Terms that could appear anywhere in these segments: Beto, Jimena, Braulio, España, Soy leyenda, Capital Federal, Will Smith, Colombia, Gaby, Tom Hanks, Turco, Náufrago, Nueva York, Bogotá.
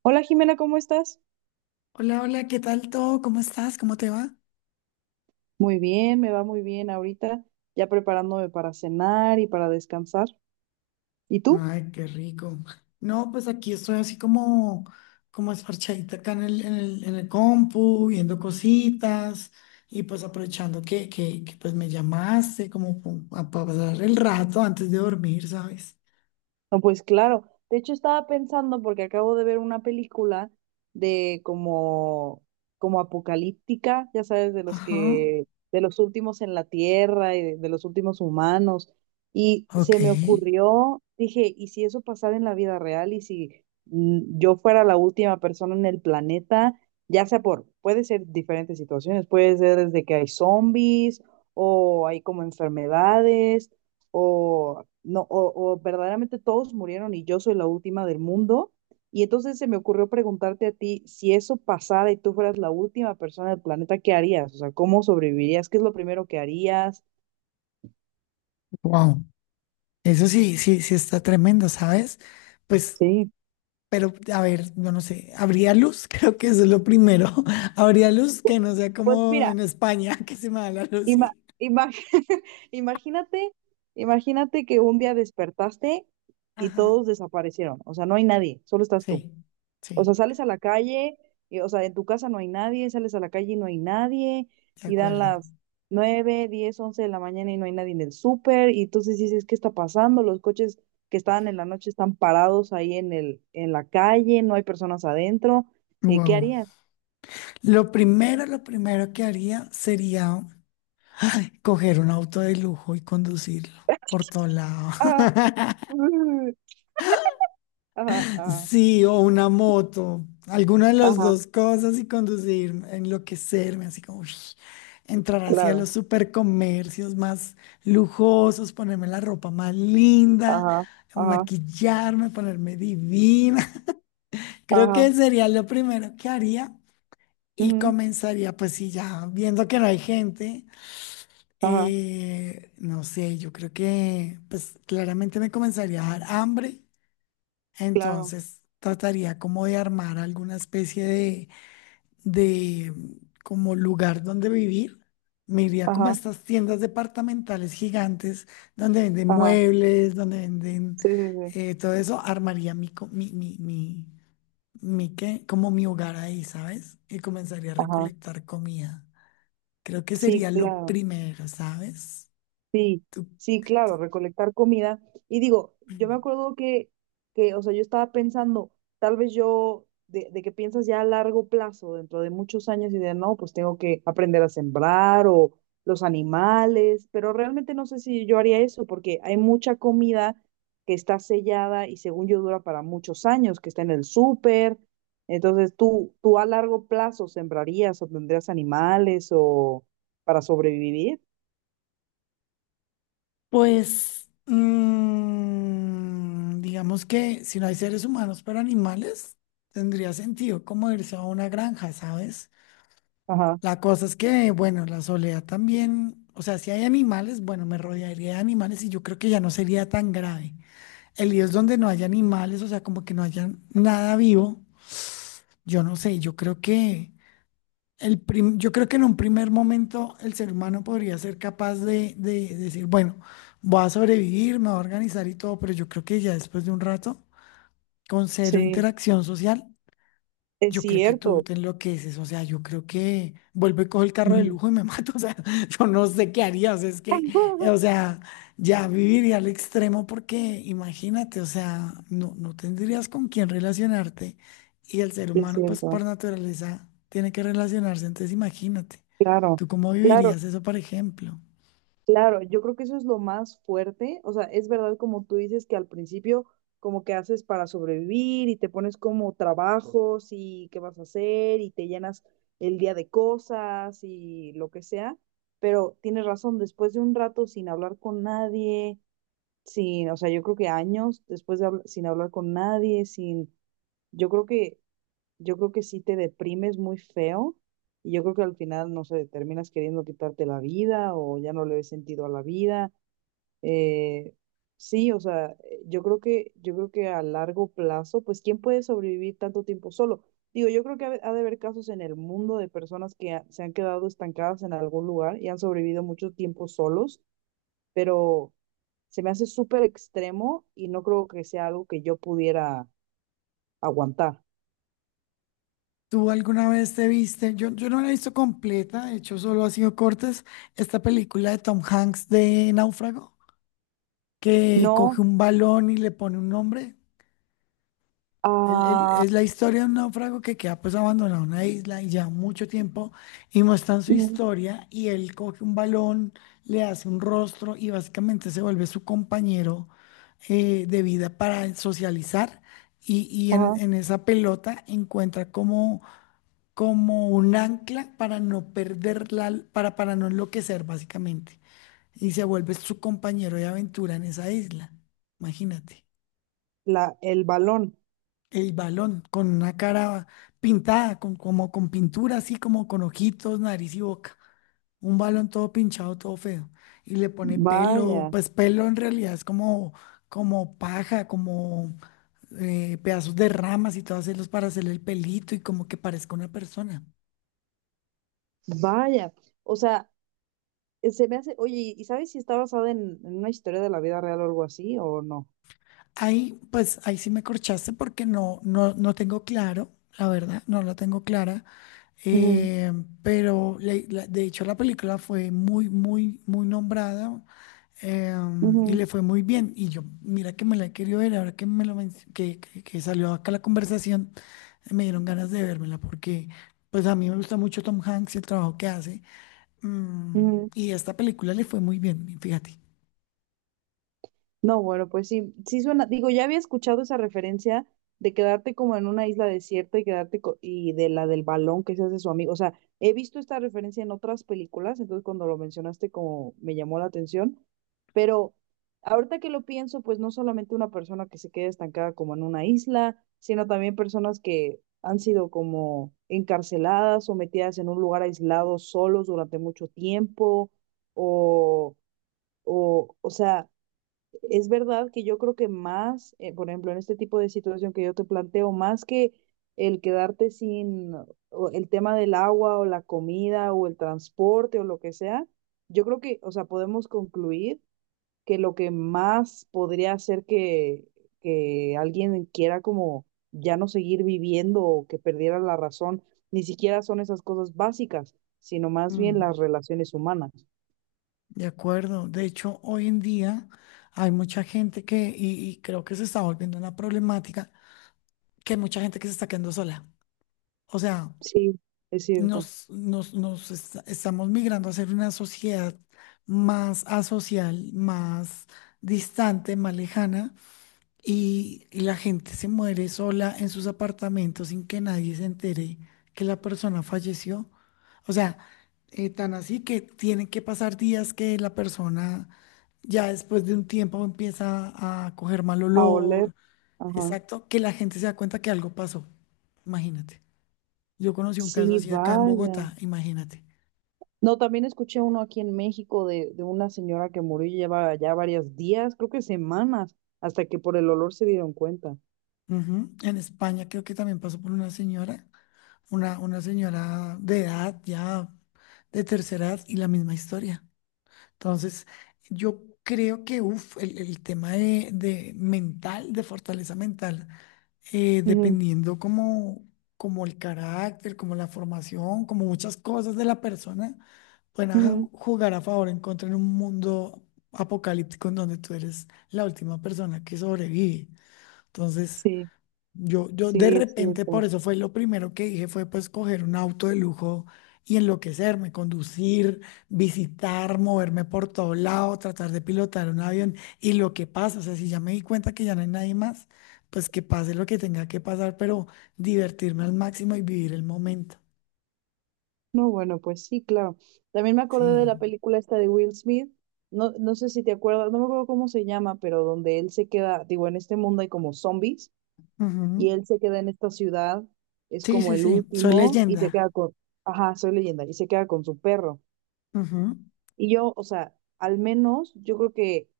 Hola Jimena, ¿cómo estás? Hola, hola, ¿qué tal todo? ¿Cómo estás? ¿Cómo te va? Muy bien, me va muy bien ahorita, ya preparándome para cenar y para descansar. ¿Y tú? Ay, qué rico. No, pues aquí estoy así como, como esparchadita acá en el compu, viendo cositas y pues aprovechando pues me llamaste como para pasar el rato antes de dormir, ¿sabes? No, pues claro. De hecho, estaba pensando, porque acabo de ver una película de como, como apocalíptica, ya sabes, Ajá, de los últimos en la Tierra y de los últimos humanos. Y ok. se me ocurrió, dije, ¿y si eso pasara en la vida real? ¿Y si yo fuera la última persona en el planeta? Puede ser diferentes situaciones, puede ser desde que hay zombies o hay como enfermedades o no, o verdaderamente todos murieron y yo soy la última del mundo. Y entonces se me ocurrió preguntarte a ti, si eso pasara y tú fueras la última persona del planeta, ¿qué harías? O sea, ¿cómo sobrevivirías? ¿Qué es lo primero que harías? Wow, eso sí, sí está tremendo, ¿sabes? Pues Sí. pero, a ver, yo no sé, habría luz, creo que eso es lo primero. Habría luz que no sea Pues como mira, en España, que se me da la luz ima- y... ima- imagínate, imagínate que un día despertaste y Ajá, todos desaparecieron. O sea, no hay nadie, solo estás tú. sí, O sí, sea, sales a la calle, y, o sea, en tu casa no hay nadie, sales a la calle y no hay nadie, de y dan acuerdo. las 9, 10, 11 de la mañana y no hay nadie en el súper, y entonces dices, ¿qué está pasando? Los coches que estaban en la noche están parados ahí en la calle, no hay personas adentro. ¿Qué Wow. harías? Lo primero que haría sería ay, coger un auto de lujo y conducirlo por todo lado. Ah, mm, ajá, ajá, Sí, o una moto, alguna de las ajá, dos cosas y conducir, enloquecerme, así como uy, entrar hacia claro, los supercomercios más lujosos, ponerme la ropa más linda, ajá, ajá, maquillarme, ponerme divina. Creo ajá, que sería lo primero que haría y ujú, comenzaría, pues sí, ya viendo que no hay gente, ajá, no sé, yo creo que pues claramente me comenzaría a dar hambre. claro, Entonces, trataría como de armar alguna especie de como lugar donde vivir. Me iría como a ajá, estas tiendas departamentales gigantes donde venden ajá, muebles, donde venden sí, sí, sí, todo eso. Armaría mi, co- mi ¿qué? Como mi hogar ahí, ¿sabes? Y comenzaría a ajá, recolectar comida. Creo que sí, sería lo claro. primero, ¿sabes? Sí, ¿Tú? sí, claro, recolectar comida. Y digo, yo me acuerdo o sea, yo estaba pensando, tal vez yo, de que piensas ya a largo plazo, dentro de muchos años, y de no, pues tengo que aprender a sembrar o los animales, pero realmente no sé si yo haría eso, porque hay mucha comida que está sellada y según yo dura para muchos años, que está en el súper. Entonces, ¿tú a largo plazo sembrarías o tendrías animales o para sobrevivir? Pues, digamos que si no hay seres humanos, pero animales, tendría sentido como irse a una granja, ¿sabes? Ajá, La cosa es que, bueno, la soledad también, o sea, si hay animales, bueno, me rodearía de animales y yo creo que ya no sería tan grave. El lío es donde no haya animales, o sea, como que no haya nada vivo, yo no sé, yo creo que... Yo creo que en un primer momento el ser humano podría ser capaz de decir, bueno, voy a sobrevivir, me voy a organizar y todo, pero yo creo que ya después de un rato, con cero sí. interacción social, Es yo creo que tú cierto. te enloqueces, o sea, yo creo que vuelvo y cojo el carro de Ujú. lujo y me mato, o sea, yo no sé qué haría, o sea, es que, o sea, ya viviría al extremo porque imagínate, o sea, no tendrías con quién relacionarte y el ser Es humano, pues cierto. por naturaleza, tiene que relacionarse, entonces imagínate, Claro, ¿tú cómo claro, vivirías eso, por ejemplo? claro. Yo creo que eso es lo más fuerte. O sea, es verdad como tú dices que al principio como que haces para sobrevivir y te pones como trabajos y qué vas a hacer y te llenas el día de cosas y lo que sea. Pero tienes razón, después de un rato sin hablar con nadie, sin, o sea, yo creo que años después de sin hablar con nadie, sin, yo creo que yo creo que sí te deprimes muy feo y yo creo que al final, no sé, terminas queriendo quitarte la vida o ya no le ves sentido a la vida. Eh, sí, o sea, yo creo que a largo plazo, pues, ¿quién puede sobrevivir tanto tiempo solo? Digo, yo creo que de ha de haber casos en el mundo de personas se han quedado estancadas en algún lugar y han sobrevivido mucho tiempo solos, pero se me hace súper extremo y no creo que sea algo que yo pudiera aguantar. ¿Tú alguna vez te viste? Yo no la he visto completa, de hecho solo ha sido cortes, esta película de Tom Hanks de Náufrago. Que No, coge un balón y le pone un nombre. Ah, Es la historia de un náufrago que queda pues abandonado en una isla y ya mucho tiempo y muestran su historia y él coge un balón, le hace un rostro y básicamente se vuelve su compañero de vida para socializar y ajá. en esa pelota encuentra como, como un ancla para no perderla, para no enloquecer básicamente y se vuelve su compañero de aventura en esa isla. Imagínate. El balón. El balón con una cara pintada, con, como con pintura, así como con ojitos, nariz y boca. Un balón todo pinchado, todo feo. Y le pone pelo, Vaya, pues pelo en realidad es como, como paja, como pedazos de ramas y todo hacerlos para hacerle el pelito y como que parezca una persona. vaya. O sea, se me hace, oye, ¿y sabes si está basada en una historia de la vida real o algo así o no? Ahí, pues ahí sí me corchaste porque no, no tengo claro, la verdad, no la tengo clara. Eh, pero de hecho la película fue muy, muy nombrada eh, Ujú, y ujú, le fue muy bien. Y yo, mira que me la he querido ver, ahora que me lo menc- que salió acá la conversación, me dieron ganas de vérmela porque pues a mí me gusta mucho Tom Hanks y el trabajo que hace. Mm, ujú. y esta película le fue muy bien, fíjate. No, bueno, pues sí, sí suena, digo, ya había escuchado esa referencia de quedarte como en una isla desierta y y de la del balón que se hace su amigo, o sea, he visto esta referencia en otras películas, entonces cuando lo mencionaste como me llamó la atención, pero ahorita que lo pienso, pues no solamente una persona que se quede estancada como en una isla, sino también personas que han sido como encarceladas o metidas en un lugar aislado solos durante mucho tiempo o o sea, es verdad que yo creo que más, por ejemplo, en este tipo de situación que yo te planteo, más que el quedarte sin o el tema del agua o la comida o el transporte o lo que sea, yo creo que, o sea, podemos concluir que lo que más podría hacer que alguien quiera como ya no seguir viviendo o que perdiera la razón, ni siquiera son esas cosas básicas, sino más bien Mm. las relaciones humanas. De acuerdo. De hecho, hoy en día hay mucha gente que, y creo que se está volviendo una problemática, que hay mucha gente que se está quedando sola. O sea, Sí, es cierto. Estamos migrando a ser una sociedad más asocial, más distante, más lejana. Y, la gente se muere sola en sus apartamentos sin que nadie se entere que la persona falleció. O sea, tan así que tienen que pasar días que la persona ya después de un tiempo empieza a coger mal A oler, olor. ajá. Exacto, que la gente se da cuenta que algo pasó. Imagínate. Yo conocí un caso Sí, así acá en vaya. Bogotá, imagínate. No, también escuché uno aquí en México de una señora que murió y lleva ya varios días, creo que semanas, hasta que por el olor se dieron cuenta. Ujú. En España creo que también pasó por una señora, una señora de edad ya de tercera edad y la misma historia. Entonces, yo creo que uf, el tema de mental, de fortaleza mental, Ujú, dependiendo como, como el carácter, como la formación, como muchas cosas de la persona, pueden ujú. jugar a favor o en contra en un mundo apocalíptico en donde tú eres la última persona que sobrevive. Entonces, Sí, yo de sí, es repente, por cierto. eso fue lo primero que dije, fue pues coger un auto de lujo y enloquecerme, conducir, visitar, moverme por todo lado, tratar de pilotar un avión y lo que pasa, o sea, si ya me di cuenta que ya no hay nadie más, pues que pase lo que tenga que pasar, pero divertirme al máximo y vivir el momento. No, bueno, pues sí, claro. También me acordé de Sí. la película esta de Will Smith. No, no sé si te acuerdas, no me acuerdo cómo se llama, pero donde él se queda, digo, en este mundo hay como zombies Ujú. y él se queda en esta ciudad, es Sí, como sí, el sí, soy último y se queda leyenda. con, ajá, soy leyenda, y se queda con su perro. Ujú. Y yo, o sea, al menos yo creo que,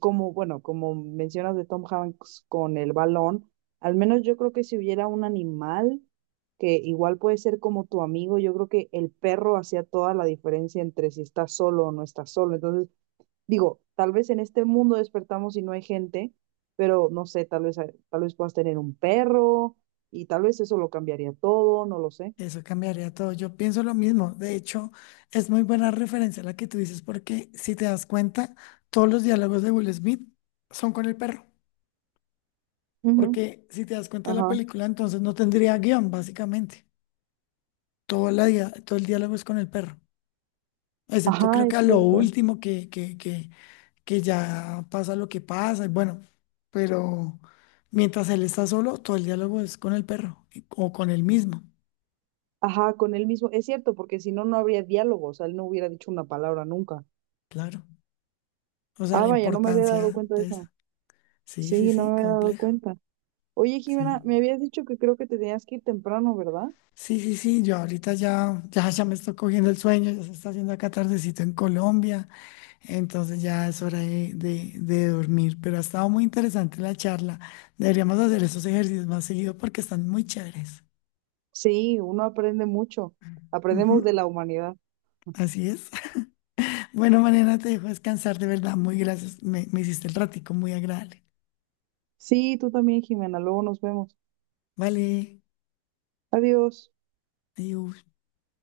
como, bueno, como mencionas de Tom Hanks con el balón, al menos yo creo que si hubiera un animal que igual puede ser como tu amigo, yo creo que el perro hacía toda la diferencia entre si estás solo o no estás solo. Entonces, digo, tal vez en este mundo despertamos y no hay gente, pero no sé, tal vez puedas tener un perro y tal vez eso lo cambiaría todo, no lo sé. Eso cambiaría todo. Yo pienso lo mismo. De hecho, es muy buena referencia la que tú dices, porque si te das cuenta, todos los diálogos de Will Smith son con el perro. Ujú, Porque si te das cuenta de la ajá. película, entonces no tendría guión, básicamente. Todo, todo el diálogo es con el perro. Excepto creo Ajá, que es a lo cierto. último que ya pasa lo que pasa. Y bueno, pero mientras él está solo, todo el diálogo es con el perro y- o con él mismo. Ajá, con él mismo. Es cierto, porque si no, no habría diálogo. O sea, él no hubiera dicho una palabra nunca. Claro. O sea, Ah, la vaya, no me había dado importancia cuenta de de eso. eso. Sí, sí, Sí, no sí, me había dado complejo. cuenta. Oye, Jimena, Sí. me habías dicho que creo que te tenías que ir temprano, ¿verdad? Sí, sí, yo ahorita ya me estoy cogiendo el sueño, ya se está haciendo acá tardecito en Colombia, entonces ya es hora de, de dormir, pero ha estado muy interesante la charla. Deberíamos hacer esos ejercicios más seguido porque están muy chéveres. Sí, uno aprende mucho. Aprendemos Ujú, de la humanidad. así es. Bueno, mañana te dejo descansar, de verdad, muy gracias. Me hiciste el ratico muy agradable. Sí, tú también, Jimena. Luego nos vemos. Vale, Adiós. adiós.